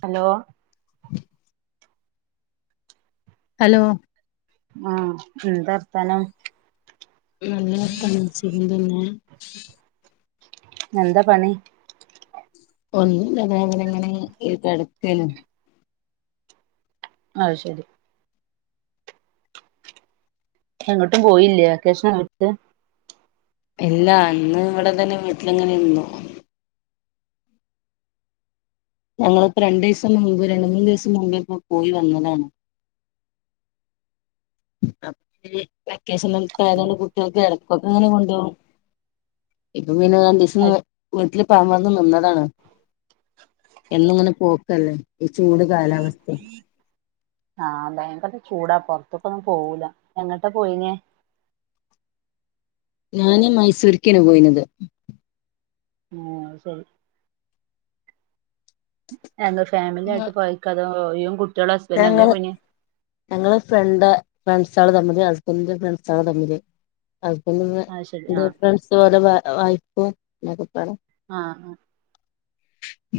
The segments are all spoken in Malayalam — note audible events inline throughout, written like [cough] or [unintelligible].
ഹലോ ഉ ഹലോ ആഹ് എന്താർഥനം നല്ലർത്താനം സുഖം തന്നെ എന്താ പണി? ഒന്നുല്ല ഞാനങ്ങനെങ്ങനെ കെടക്കെനു അഹ് ശെരി എങ്ങട്ടും പോയില്ലേ വെക്കേഷനായിട്ട് ഇല്ല ഇന്ന് ഇവടെ തന്നെ വീട്ടിലിങ്ങനെ ഇന്നു ഞങ്ങള്പ്പോ രണ്ടിസം മുമ്പ് രണ്ട് മൂന്ന് ദിവസം മുമ്പേ പോയി വന്നതാണ് അഹ് [unintelligible] കുട്ടികൾക്ക് എടക്കൊക്കെങ്ങനെ കൊണ്ടോകും ഇപ്പൊ പിന്നെ രണ്ടിസം നി ന്നിട്ട് ഇപ്പം അമർന്ന് നിന്നതാണ് എന്നും ഇങ്ങനെ പോക്കല്ലേ ഈ ചൂട് കാലാവസ്തേ ആഹ് ഭയങ്കര ചൂടാ പൊർത്ത്ക്കൊന്നും പോവൂല എങ്ങട്ടാ പോയിനേ? ഞാന് മൈസൂര്ക്കെണ് പോയിനെത് ഏഹ് അഹ് ശെരി എ ഫാമിലി ആയിട്ട് പോയക്ക അതോ ഇയ്യും, കുട്ടികളും, ഹസ്ബന്റ് അങ്ങനെ ഞങ്ങള് പോയ്നെ ഞങ്ങള് ഫ്രണ്ട് ഫ്രൺസാള് തമ്മില് ഹസ്ബന്റിന്റെ ഫ്രൺസാള് തമ്മില് ഹസ്ബന്റും അത് ശരി ആഹ് ഫ്രൺസ് പോ ഓലെ വൈഫും [unintelligible] ആഹ് ആഹ്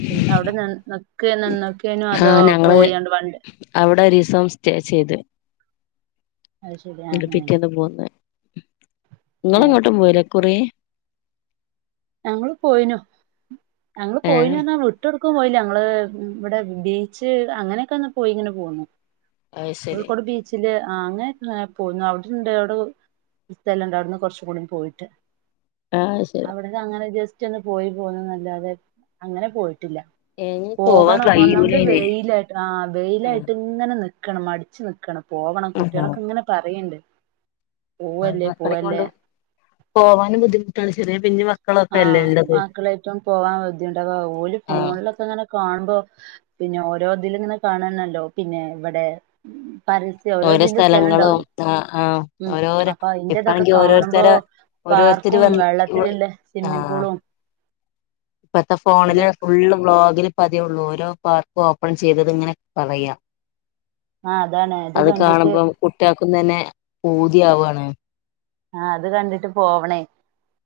ശെരി അവിടെ നിൻ ന്ന് ക്കെ നിന്നക്കെയ്നു അതോ ആഹ് ഞങ്ങള് പോയണ്ട് വണ്ട അവിടെ ഒരീസം സ്റ്റേ ചെയ്ത് അത് ശരി ആഹ് ആഹ് പിറ്റേന്ന് പോന്ന് ഇങ്ങള് ഏഹ് എങ്ങോട്ടും പോയില്ലേ ഇക്കുറി ഞങ്ങള് പോയിനു ഞങ്ങള് ഏഹ് പോയിനു പർഞ്ഞാ വിട്ടോട് ക്കും പോയില്ല ഞങ്ങള് ഇബടെ ബീച്ച് അങ്ങനെക്കെ ഒന്ന് പോയി ഇങ്ങനെ പോന്നു അത് ശരി കോഴിക്കോട് ബീ ച്ച്ല് അങ്ങനെ പോയിന്നു അവിടെണ്ട് അവിടെ സ്ഥലംണ്ട് അവിടുന്ന് കോർച്ചും കൂടി പോയിട്ട് ആഹ് അവിടന്ന് അങ്ങനെ ജസ്റ്റ് ഒന്ന് പോയി പോന്ന്ന്നല്ലാതെ അങ്ങനെ പോയിട്ടില്ല ഇനി പോവാൻ പോകണം ഒന്നാമത് കഴിയൂലയിന് വെയ്ല് ആഹ് ആഹ് വെയ്ലായിട്ട് ഇങ്ങനെ നിക്കാണ് മടിച്ച് നിക്കണ് പോവണം കുട്ട്യാളൊക്കെ ഇങ്ങനെ പറീണ്ട് ക്കളേം കൊണ്ട് പോവാനും ബുദ്ധിമുട്ടാണ് ചെറിയ പിഞ്ച ആഹ് മക്കളയ്റ്റും പോകാൻ ബുദ്ധിമുട്ടാ അപ്പ ഓല് ആഹ് ഫോണിലൊക്കെ അങ്ങനെ കാണുമ്പോ പിന്നെ ഓരോ ഇതില്ങ്ങനെ കാണണല്ലോ പിന്നെ ഇവടെ പ ഓരോ ഓരോതിന്റെ സ്ഥലം സ്ഥലങ്ങളും ഉണ്ടാവലേ ആഹ് ആഹ് ഉം ഓരോരോ അപ്പൊ അയ്ന്റെതൊക്കെ ഇപ്പാണെങ്കി കാണുമ്പോ ഓരോരുത്തരെ ഓരോരുത്തര് പാർക്കും വന്ന് വെള്ളത്തിലില്ലേ സ്വിമ്മിംഗ് ആഹ് പൂളും ഇപ്പത്തെ ഫോണില് അതൊക്കെ ഫുള്ള് വ്ളോഗില് പതെള്ളൂ ഓരോ പാർക്കും ഓപ്പൺ ചെയ്തത് ഇങ്ങനെ പറയാ ആ അതാണ് അത് കണ്ടിട്ട് കാണുമ്പം കുട്ട്യാക്കും തന്നെ പൂതിയാവാണ് ആഹ് അത് കണ്ടിട്ട് പോവണേ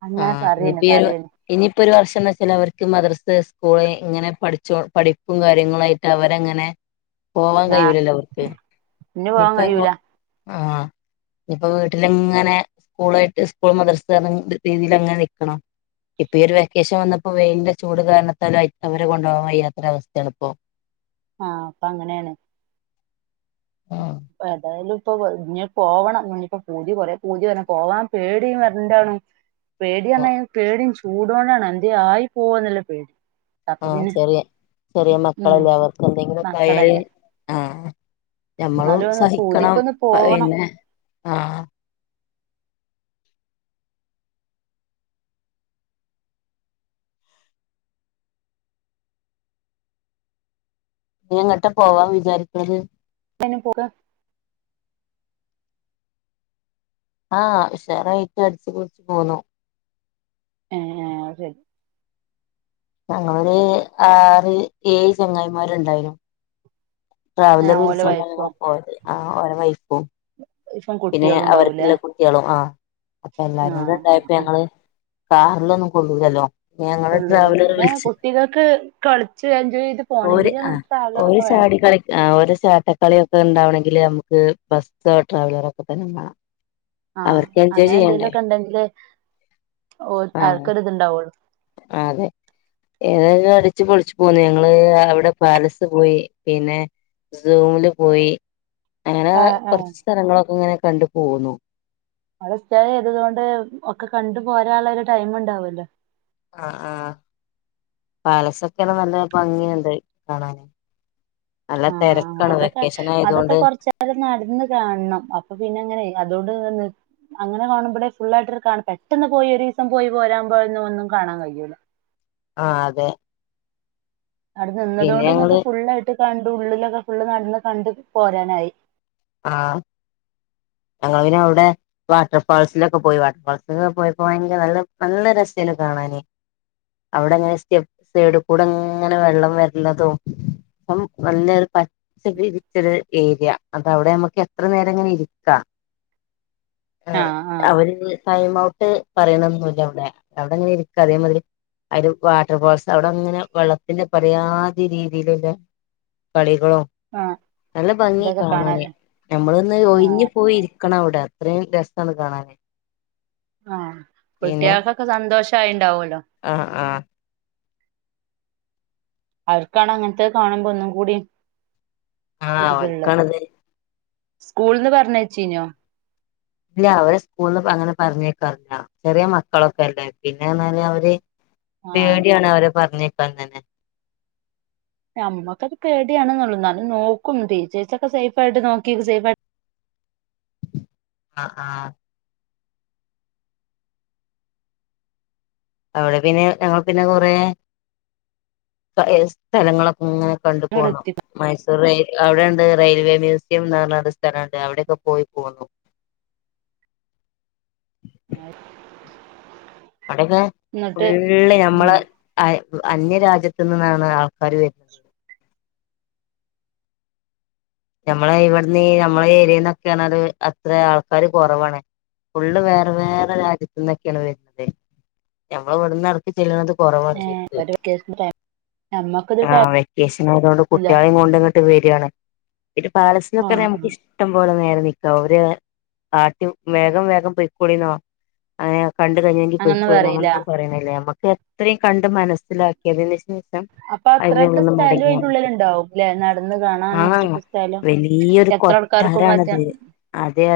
അങ്ങനെ പറിന്നെ പറിന്നെ ഇനിയിപ്പൊ ഒരു വർഷം എന്ന് വെച്ചാൽ അവർക്ക് മദ്രസ്ത്തെ സ്കൂള് ഇങ്ങനെ പഠിച്ച പഠിപ്പും കാര്യങ്ങളാ അവരങ്ങനെ പോവാൻ ആ കഴൂലല്ലോ അവർക്ക് ഇനി പോവാൻ ഇപ്പങ്ങോ കഴിയൂല ആഹ് ഇപ്പോ വീട്ടില്ങ്ങനെ സ്കൂള് ആയിട്ട് സ്കൂള് മദ്റസ് രീതിലങ്ങനെ നിക്കണം ഇപ്പൊ ഈ ഒരു വെക്കേഷൻ വന്നപ്പോ വെയിലിന്റെ ചൂട് കാരണത്താലും അവരെ കൊണ്ടുപോകാൻ വയ്യാത്തെ ഒരു അവസ്ഥയാണ് ഇപ്പോ ആഹ് ഇപ്പം അങ്ങനെണ് ആഹ് ഏതായാലും ഇപ്പോ ഇഞ് പോവണം ഇഞ്പ്പോ പൂതി കോറെ പൂതി തന്നെ പോവാൻ പേടിയും [unintelligible] പേട്യാന്നേ പേടിയും ചൂടോണ്ടാണ് എന്ത്യെ ആയി പോവന്നല്ല പേടി അപ്പൊ ആഹ് പിന്നെ ചെറിയ ചെറിയ ഉം മക്കളല്ലേ അവർക്ക് എന്തെങ്കിലും ഒക്കെ ആയാല് മക്കളല്ലേ ആഹ് ഞമ്മളും എന്നാലും ഒന്ന് സഹിക്കണം പൂതിക്കൊന്ന് പോവണം പിന്നെ ആഹ് ഞ്ഞി എങ്ങട്ടാ പോവാൻ വിചാരിക്കണത് പ്പയിന് പോകാ ആഹ് ഉഷാറായിട്ട് അടിച്ച് പൊളിച്ച് പോന്നു. ഏഹ് അഹ് ശരി ഞങ്ങളൊരു ആറ് ഏഴ് ചങ്ങായിമാര് ണ്ടെയുനു. ട്രാവലറ് ഓലെ വിളിച്ചാണ്ടാ ഞങ്ങള് വൈഫും പോയത് ആ ഓരെ വൈഫും. ഇപ്പം പിന്നെ കുട്ടികളും ഉണ്ടാവൂലേ അവർക്ക്‌ല്ല കുട്ട്യാളും ആ അപ്പൊ എല്ലാരും കൂടെ ആഹ് ആഹ് ഉണ്ടായപ്പോ ആഹ് ഞങ്ങള് കാറിലൊന്നും കൊള്ളൂലല്ലോ. ഞങ്ങള് കൊള്ളൂലല്ലോ ട്രാവലർ പിന്നെ വിളിച്ച് കുട്ടികൾക്ക് കളിച്ച് എൻജോയ് ചെയ്ത് ഓര് പോണെങ്കില് ആ അങ്ങനെ ട്രാവലറ് ഓര് ഒക്കെ വേണം. ചാടി കളി ആ ഓരെ ചാട്ടക്കളിയൊക്കെ ഉണ്ടാവണെങ്കില് നമുക്ക് ബസ്സോ ട്രാവലറൊ ഒക്കെ തന്നെ മാണം. ആഹ് അങ്ങനെ എന്തെലൊക്കെ ഉണ്ടെങ്കിലെ ഓൽ ആ അവർക്ക്‌ ഒരു ഇത്ണ്ടാവുള്ളൂ. അതെ ഇതന്നെ അടിച്ച് പൊളിച്ച് പോന്ന് ഞങ്ങള് അവിടെ പാലസ് പോയി പിന്നെ സൂമില് പോയി അങ്ങനെ ആഹ് ആഹ് കൊറച്ച് സ്ഥലങ്ങളൊക്കെ ഇങ്ങനെ കണ്ടു പോന്നു. അവടെ സ്റ്റെ ചെയ്തത് കൊണ്ട് ഒക്കെ കണ്ടു പോരാനുള്ള ഒരു ടൈം ഉണ്ടാവല്ലോ. ആ ആ പാലസൊക്കെണ് നല്ല ഭംഗിയുണ്ട് കാണാന് നല്ല തെരക്കാണ് വെക്കേഷന് ആയതോണ്ട്. അത്‌ നടന്ന് കാണണം അപ്പൊ പിന്നെ ങ്ങനെ അതോണ്ട് നിന്നി അങ്ങനെ കാണുമ്പളെ ഫുള്ളായിട്ട് കാണണ്ടേ പെട്ടന്ന് പോയി ഒരു ദിസം പോയി പോരാപോഴന്ന ഒന്നും കാണാൻ കഴിയൂല്ല ആ അതെ അവ്‌ടെ പിന്നെ നിന്നത്കൊണ്ട് ങ്ങക്ക് ഞങ്ങള് ഫുള്ളായിട്ട് കണ്ട് ഉള്ളിലൊക്കെ ഫുള്ള് നടന്ന് കണ്ട് പോരാനായി. ആഹ് ഞങ്ങള് പിന്നെ അവ്ടെ വാട്ടർ ഫാൾസിലൊക്കെ പോയി വാട്ടർ ഫാൾസിലൊക്കെ പോയപ്പോ ഭയങ്കര നല്ല നല്ല രസയിനു കാണാന് അവിടെ ഇങ്ങനെ സ്റ്റെപ് സൈഡു കൂടെ ങ്ങനെ വെള്ളം വെർനതും അം നലെരു പ [unintelligible] ഡിജിറ്റൽ ഏരിയ അപ്പം അവിടെ ഞമക്ക് എത്ര നേരം ഇങ്ങനെ ഇരിക്കാ ആ ആഹ് ആഹ് അവര് ത് ടൈം ഔട്ട് പറീണൊന്നൂല്ല അവ്ടെ അവിടങ്ങനെ ഇരിക്ക അതേമാതിരി ഒരു വാട്ടർ ഫാൾസ് അവിടെ ങ്ങനെ വള്ളത്തിന്റെ പലയാതി രീതിയിലില്ലെ കളികളോ ആഹ് എന്തൊക്കെ കാണാന് നമ്മളൊന്ന് ഒഴിഞ്ഞു പോയി ആഹ് ഇരിക്കണം അവ്ടെ അത്രേം രസാണ് കാണാന് ആഹ് പിന്നെ കുട്ട്യാക്കൊക്കെ സന്തോഷായിണ്ടാവല്ലോ ആഹ് ആഹ് അവർക്കാണ് അങ്ങനത്തത് കാണുമ്പോ ഒന്നും കൂടി ആഹ് ഒരിത്ള്ളത് ഓൽക്കാണത് സ്കൂൾന്ന് പറഞ്ഞ് അയചീനോ ഇല്ല അവരെ സ്കൂള്ന്ന് അങ്ങനെ പറഞ്ഞയക്കാറില്ല ചെറിയ മക്കളൊക്കെ അല്ലേ പിന്നേർഞാല് അവര് ആഹ് പേട്യാണ് അവരെ പറഞ്ഞയക്കാൻ തന്നെ നമ്മക്കക്കെ പേട്യാണ്‌ന്നൊള്ളു ന്നാലും നോക്കും ടീച്ചേഴ്സൊക്കെ സേഫായിട്ട് നോക്കി സേഫ് ആയിട്ട് ആഹ് ആഹ് അവിടെ പിന്നെ ഞങ്ങള് പിന്നെ കുറേ പയേ സ്ഥലങ്ങളൊക്കെ ങ്ങനെ കണ്ടു അങ്ങട് പോണം എത്തിക്കും മൈസൂർ റെയിൽ അവിടെണ്ട് റെയിൽവേ മ്യൂസിയം എന്ന്ർഞ്ഞൊരു സ്ഥലംണ്ട് അവിടെക്കെ പോയി പോന്നു. [inaudible] അവ്ടെക്കെ എന്നിട്ട് ഫുള്ള് ഉം നമ്മളെ അ -അന്യരാജ്യത്ത് നിന്നാണ് ആൾക്കാര് വരുന്നത് ഞമ്മളെ ഇവിടന്ന് ഈ ഞമ്മളെ ഏര്യേന്നൊക്കെന്ന് പറഞ്ഞാല് അത്രേ ആൾക്കാര് കൊറവാണ് ഫുള്ള് വേറെ വേറെ രാജ്യത്ത്ന്ന് ന്നൊക്കെയാണ് വരുന്നത് ഞമ്മള് ഇവിടുന്ന് എടക്ക്‌ ചെല്ലുന്നത് കൊറവാൻജോയ്ക്ക് ഞമ്മക്കിത് ആഹ് വെക്കേഷൻ ആയതോണ്ട് ടൈമില്ല കുട്ടിയാളീം കൊണ്ട്ങ്ങട്ട് വെര്ആണ്. പിന്നെ പാലസിലൊക്കെറഞ ആഹ് നമുക്ക് ആഹ് ഇഷ്ട ഷ്ടം പോലെ നേരം നിക്ക ഓര് ആട്ടി വേഗം വേഗം പൊയ്ക്കോളീന്നോ അങ്ങനെ കണ്ട് കഴിഞ്ഞെങ്കിൽ അങ്ങനൊന്നും പൊയ്ക്കോളിന്ന് പറയില്ല അങ്ങനൊന്നും പറയണ്ല്ല ഞമ്മക്ക് എത്രിം കണ്ട് മനസ്സിലാക്കിയതിന് ശേഷം അപ്പൊ അതിൽ അത്രക്ക് നിന്ന് സ്ഥലോം മടങ്ങിയാൽ അയ്ന്റെ മതി ഉുള്ളില്ണ്ടാവും ല്ലെ നടന്ന് കാണാന് ആഹ് അത്രക്കു സ്ഥലം വലിയൊരു എത്ര ആൾക്കാർക്കും പറ്റാ കൊട്ടാരാണത് അതെ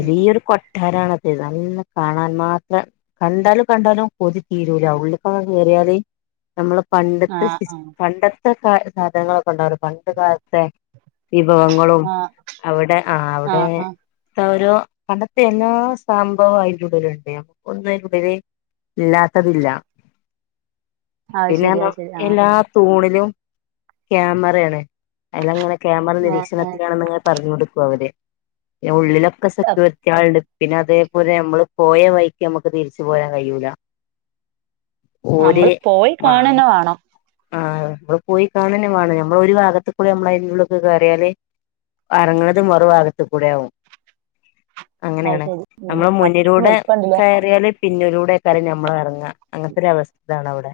ഉം കൊ ട്ടാരാണത് നല്ല കാണാൻ മാത്രം കണ്ടാലും കണ്ടാലും കൊതി തീരൂല ഉള്ളിക്കാണ് ണ്ട് കേറിയാല് നമ്മളെ പണ്ടത്തെ ആഹ് സിസ് ആഹ് പണ്ടത്തെ കാ സാധനങ്ങളൊക്കെണ്ടാവുലെ പണ്ട് കാലത്തെ വിഭവങ്ങളും ആഹ് അവിടെ ആഹ് അവിടെ ത്തൊ ഓരോ പണ്ടത്തെ എല്ലാ സംഭവം അയിന്റെഉള്ളിലുണ്ട് നമ്മുക്കൊന്നും അയ്ന്റെ ഉള്ളില് ഇല്ലാത്തതില്ല അത് ശരി പിന്നേറഞ്ഞ അത് ശരി എല്ലാ ആഹ് തൂണിലും ക്യാമറേണ് അയ്ലങ്ങനെ ക്യാമറ ആഹ് ഏഹ് നിരീക്ഷണത്തിാണെന്ന്ങ്ങനെ പറഞ്ഞോണ്ട്ക്കും അവര് പിന്നെ ഉള്ളിലൊക്കെ ഏഹ് സെക്യൂരിറ്റാൾണ്ട് പിന്നെ അതേപോലെ ഞമ്മള് പോയ വൈക്ക് ഞമ്മക്ക് തിരിച്ചു പോരാൻ കഴിയൂല ഓര് നമ്മള് പോയി മാ കാണന്നെ വേണം ആഹ് നമ്മള് പോയി കാണെന്നെ വാണം നമ്മള് ഒരു ഭാഗത്ത്കൂടി ഞമ്മളയ്ന്റെ ഉള്ള് ക്ക് കേറിയാല് അറങ്ങ്ണത് മറു ഭാഗത്ത്ക്കൂടെ ആവും അത് അങ്ങനെയാണ് ശരി ഉം നമ്മള് അത്രക്കും മുന്നിലൂടെ വലിപ്പണ്ടല്ലേ കയറിയാല് പിന്നിലൂടെ എക്കാരം ഞമ്മളെറങ്ങ അങ്ങനത്തെ ഒരു അവസ്ഥ ആണ് അവ്ടെ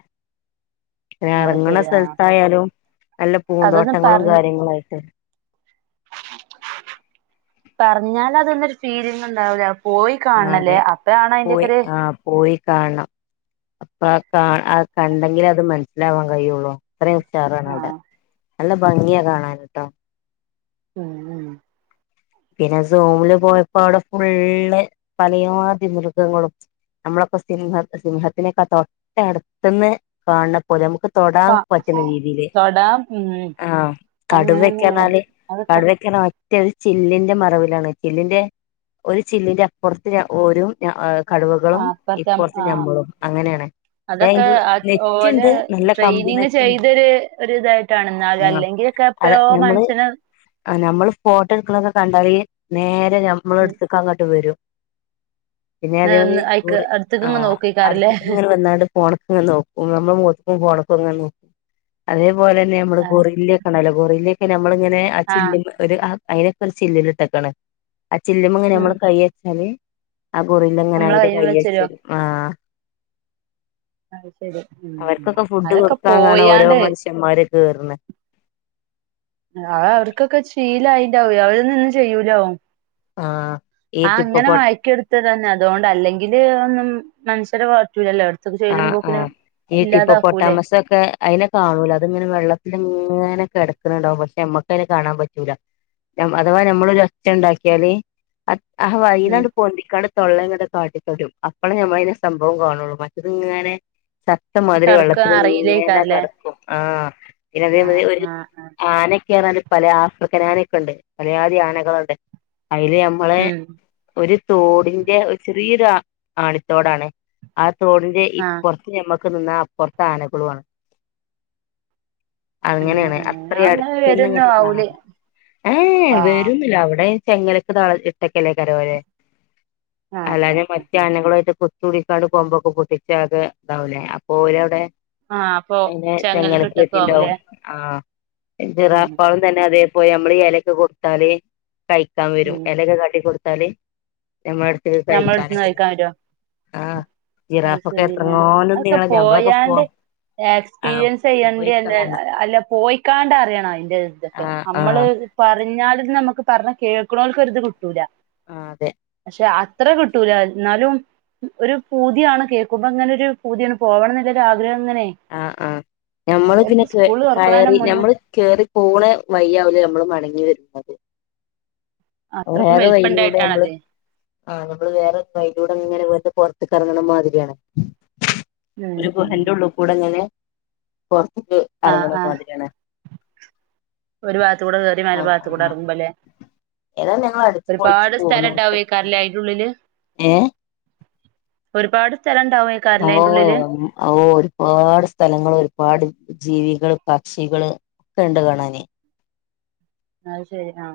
ന്നെ അത് എറങ്ങ്ണ ശരി ആ സ്ഥലത്തായാലും നല്ല അതൊന്ന് പൂന്തോട്ടങ്ങളും പറ കാര്യങ്ങളായി ട്ട് പറഞ്ഞാല് അതൊന്നൊരു ഫീലിംഗ്ഇണ്ടാവൂല്ല പോയി കാണണം ല്ലേ അപ്പയാണ് അയിന്റെ ഒക്കെര് ആഹ് പോയി കാണണം അപ്പൊ അ കാ അയ് കണ്ടെങ്കിലേ അത് മനസ്സിലാവാൻ കഴിയുള്ളൂ അത്രിം ഉഷാറാണ് ആ അവിടെ നല്ല ഭംഗിയാ കാണന്ട്ടോ ഉം ഉം പിന്നെ സൂംമ് ല് പോയപ്പോ അവിടെ ഫുള്ള് പലയാധിമൃഗങ്ങളും നമ്മളൊക്ക സിംഹത് സിംഹത്തിനെക്കെ തൊട്ട അട്ത്ത്ന്ന് കാൺണ പ്പോലെ അമ്മ്ക്ക് തൊടാൻ ക- പറ്റ്ണ രീതിയില് തൊടാം ഉം ആഹ് അങ്ങനെ കടുവെക്കെ തന്നെയാണ് അർഞാല് അതൊക്കെ കടുവെക്കെ അർഞ അത്യാവ് ചില്ലിന്റെ മറവിലാണ് ചില്ലിന്റെ ഒരു ചില്ലിന്റെ അപ്പൊർത്ത് ഓരും ഞ എഹ് ആ കടുവകളും അപ്പറത്തെ ഇപ്പൊർത്ത് ആ ഞമ്മളും അങ്ങനെണ് അതൊക്കെ അഹ് ഓലെ കമ്പി ട്രെയിനിങ് നെറ്റ് ഉണ്ട് ചെയ്തൊര് ഒര് ഇതായിട്ടാണ് ന്നാല് ആഹ് അല്ലെങ്കിലൊക്കെ എപ്പയോ മനുഷ്യനെ ആഹ് നമ്മള് ഫോട്ടെട്ക്ക്ണൊക്കെ കണ്ടാല് നേരെ ഉം, ഞമ്മളെട്ത്തക്കങ്ങട്ട് വെരും പിന്നെ അതേമാത് ഉം, രി അയ്ക്ക് കൂട് അടുത്തേക്ക് ആഹ് നോക്കിക്കാറല്ലേ അട്ത്ത്ക്ക്ങ്ങനെ വന്നാണ്ട് ഫോണ്ക്ക്ങ്ങെ നോക്കും നമ്മളെ മോത്ത്ക്കും ഫോണ്ക്കും ങ്ങനെ നോക്കും അതേപോലെന്നെ നമ്മള് ഗോറില്ലെക്കെണ്ടാവ് ലെ ഗൊറില്ലെക്കെ നമ്മളിങ്ങനെ ആ ചില്ല് ന്റെ ഒരു അഹ് അയ്നെക്കൊര് ചില്ലില്ട്ടെക്കാണ് ആ ചില്ല്മ്മെങ്ങനെ ഉം നമ്മള് കയ്യെച്ചാല് ആ ഗൊറില്ല ഇങ്ങനെ നമ്മളെ അയിന്റെ കയ്യിൽ വെച്ചരോ കയ്യെച്ചെരും ആഹ് അത് ശരി ഉം ഉം അവർക്കൊക്കെ ഫുഡ് അതൊക്കെ കൊടുക്കാൻ കാണാ ഓരോ പോയാണ്ട് മനുഷ്യന്മാരൊക്കെ വെറ് ന്ന് അഹ് അയ് അവർക്കൊക്കെ ശീലായിണ്ടാവൊയ് അവരെന്നും ഒന്നും ചെയ്യൂലാവം ആഹ് ഈ ആഹ് ടിപ്പുപൊ അങ്ങനെമയക്കി എട് ത്തതന്നെ അതുകൊണ്ട് അല്ലെങ്കില് ഒന്നും മനുഷ്യരെ പറ്റൂല്ലല്ലോ അട്ത്ത്ക്ക് ചെല്ലുമ്പോക്കിന് ഇല്ലാതാക്കൂല്ലേ ചൊക്കെ അയ്നെ കാണൂല അത്ങ്ങനെ വെള്ളത്തില്ങ്ങനെ കെടക്ക്ണ് ണ്ടാവും പക്ഷെ ഞമ്മക്കയ്നെ കാണാൻ പറ്റൂല യേം അഥവാ ഞമ്മളൊരു ഒച്ചണ്ടാക്കിയാല് അ അഹ ഉം വൈന്ട്ട് പൊന്തിക്കാട് തൊള്ളങ്ങളടെ കാട്ടിത്തൊരും അപ്പഴേ ഞമ്മൾ അതിനെ സംഭവം കാണുള്ളൂ. മ ഇത് ങ്ങന്നെ. ചത്തമാതിരി കെടക്കാൻ വെള്ളത്തില് ങ്ങനെ അറിയില്ലേക്കാരല്ലേ കെടക്കും ആഹ് പിന്നെ അതേ മാതിരി ആഹ് ഒര് ആഹ് ആഹ് ആനെക്കെ റ്ഞാല് പല ആഫ്രിക്കനാ നൊക്ക ണ്ട് പലയാതി ആനകളൊക്കെ ണ്ട് അയ്ല് ഞമ്മളെ ഉം ഒര് തോടിന്റെ ഒരു ചെറിയൊരാ ആണിത്തോടാണ്. ആ തോടിന്റെ ആഹ് ഇപ്പോറ്ത്ത് ഞമ്മൾ നിന്നാ അപ്പോറ്ത്ത്‌ ആനകളു ആണ് അങ്ങനെ അങ്ങനെയാണ് അങ്ങനെ അത്രേ അങ്ങനെ അട്ത്ത്‌ന്ന് വരൊന്നും ഇങ്ങട്ട് ആവൂലേ കാണാം ഏ ആഹ് വരും ന്നില്ല അവ്ടെ ചെങ്ങലക്ക് താൾ ഇട്ടക്കല്ലേ കാരം ഓലെ ആഹ് അല്ലാഞാ ആഹ് മറ്റ് ആനകളു ആയിട്ട് കു [unintelligible] കൂടിക്കണ്ട് കൊമ്പൊക്കെ പൊട്ടിച്ചാക്കെ ഇതാവുലേ അപ്പോ ഓല അവ്ടെ ആഹ് അപ്പൊ അയ്നെ ചെങ്ങൽ ചെങലെക്ക് കെട്ടൊക്കെ കെട്ടിണ്ടാവും. ആവൂലേ ആഹ് ഉം ഉം ചിറാഫാളും തന്നെ അതേ പോയി നമ്മള് ഈ എലൊക്കെ കൊട്ത്താല് കഴിക്കാം വരും. ഉം എലൊക്കെ കാട്ടികൊട്ത്താല് നമ്മളെട് ഉം കഴിക്കാന് ഞമ്മളെടുത്ത്ന്ന് കഴിക്കാൻ വരോ ആഹ്. അത് ജിറാഫൊക്കെ ശരി ആഹ് എത്രങ്ങോനും അതൊക്കെ [unintelligible] നമ്മളൊക്കെ [unintelligible] പോയാണ്ട് എക്സ്പീരിയൻസ് ചെയ്യേണ്ട. എന്താ അല്ല പോയിക്കാണ്ട് അറിയണം അയ്ന്റെ ഇതൊക്കെ ആഹ് നമ്മള്. ആഹ് ത് പറഞ്ഞാലും ഇത് നമുക്ക് പറഞ് കേൾക്ണോൽക് ഒര്ത് കിട്ടൂല. ആഹ് അതെ. പക്ഷെ അത്ര കിട്ടൂല ന്നാലും. ഒരു പൂതിയാണ് കേൾക്കുമ്പോ ങ്ങനെ ഒരു പൂതിയാണ് പോവണം ന്ന്ള്ള ആഗ്രഹം ങ്ങനെ? ആഹ് ആഹ് ഞമ്മള് പിന്നെ കെ തുറക്കണേന് കയറി മുന്നേ ഞമ്മള് കേറി പോണേ വയ്യാവുല നമ്മള് മടങ്ങി വരുമ്പം. അത്രക്കും വേറെ വയിയൂടെ നമ്മള് വലിപ്പണ്ടായിട്ടാണത് ആഹ് ഞമ്മള് വേറെ കയ്ലൂടെ ങ്ങനെ വന്ന് പൊറ്ത്ത്‌ക്കെ റ്ങ്ണ മാതിരിയാണ്. ഉം ഒര് ഉം ഗുഹന്റെറെ ഉള്ള് കൂടെങ്ങനെ പൊറ്ത്ത്‌ക്ക് ആഹ് എറ്ങ്ണ ആഹ് മാതിരി യാണ്. ഒരു ഭാത്തൂടെ കെറി വറെ ഭാത്ത്‌ കൂടെ ആഹ് എറ്ങ്ങുമ്പലെ? ഏതായാലും ഞങ്ങൾ അടിച്ചു പൊളിച്ചു ഒരുപാട് പോന്നു സ്ഥലംണ്ടാവേക്കാരെലെ അയ്ന്റെ ള്ളില്. ഏഹ് ഒരുപാട് സ്ഥലംണ്ടാവേ ഓ ഓഹ്. ഒരുപാട് സ്ഥലങ്ങള് ഒരുപാട് ജീവികൾ പക്ഷികള് ഒക്കെ ണ്ട് കാണാന്. അഹ് ശെരി ആ.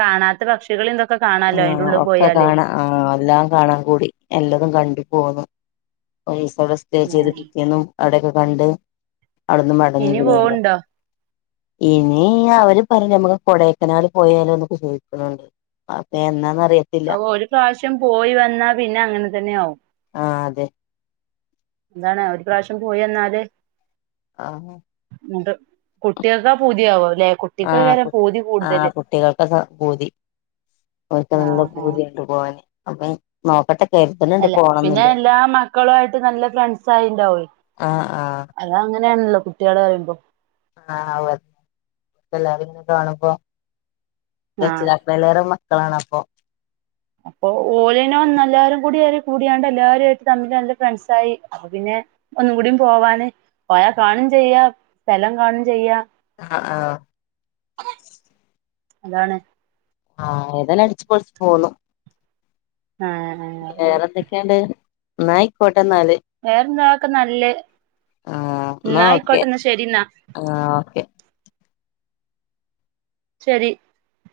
കാണാത്ത പക്ഷികളീം തൊക്കെ കാണാലോ അയ്ന്റെ ആഹ് ഉള്ളിൽ ഒക്കെ പോയാല്. കാണാ ആഹ് എല്ലാം കാണാൻ കൂടി. എല്ലതും കണ്ട് പോന്നു. ഒരീസഉടെ സ് സ്റ്റേ ചെയ്ത് ഉം പിറ്റെന്നും അവിടോക്കെ കണ്ട് അവ്ട്ന്ന് മടങ്ങി ഇനി പിന്നെ ങ്ങള്. പോവ്ണ്ടോ ഇനി അവര് പറിഞ്ഞെ നമ്മള് കൊടേക്കനാല് പോയാലോ ന്നൊക്കെ ചോയ്ക്ണ് ണ്ട്. എന്നാന്ന്അറിയൊ? അഹ് ഒര് പ്രാവിശ്യം പോയി വന്നാ പിന്നെ അങ്ങനെ തന്നെയാവും. ആഹ് അതെ. ന്താണ് ഒര് പ്രാവിശ്യം പോയി ന്നാല്. ആഹ്. ന്നെട്ട് കുട്ടികൾക്കാ പുതിയാവ ല്ലേ ആഹ് ആഹ് കുട്ടികൾക്കാ പൂതി ഓൽക് നല്ല ആഹ് ആഹ് പൂതിയാ [unintelligible] പോവാന് നോക്കട്ടെ കരുതുന്നുണ്ട് അല്ല പിന്നെ പോണംന്നില്ലേ എല്ലാ മക്കളു ആയിട്ട് നല്ല ഫ്രണ്ട്സാ യിണ്ടാവുഏ. ആഹ് ആഹ് അത അങ്ങനെണല്ലോ കുട്ടികള് റിമ്പോ? ആഹ് [unintelligible] കെല്ലാരോന്ന് കാണുമ്പോ ആഹ് രക്ഷിതാ.. [unintelligible] ന്ന മക്കളാണ് അപ്പൊ അപ്പൊ ഓലെന്നെ വന്ന് എല്ലാരും കൂടി കൂടിയാണ്ട് എല്ലാരും ആയിട്ട് തമ്മിൽ നല്ല ഫ്രണ്ട്സായി. പിന്നെ ഒന്നും കൂടി പോവാന്. പോയാ കാണും ചെയ്യാ. സ്ഥലം കാണും ചെയ്യാ. ആഹ് ആഹ്. [inaudible] അതാണ് ആഹ് ഏതാലും അട്ച്ച് പൊള്ച്ച് പോന്നു അഹ് പിന്നെ വേറെ എന്തൊക്കെയാണ്ട് എന്നായിക്കോട്ടെ എന്നാല് വേറെന്താക്കെ നല്ലേ ആഹ് എന്നാ ഓക്കെ എന്നായിക്കോട്ടെന്ന് ശരി എന്നാ ആഹ് ഓക്കെ ശരി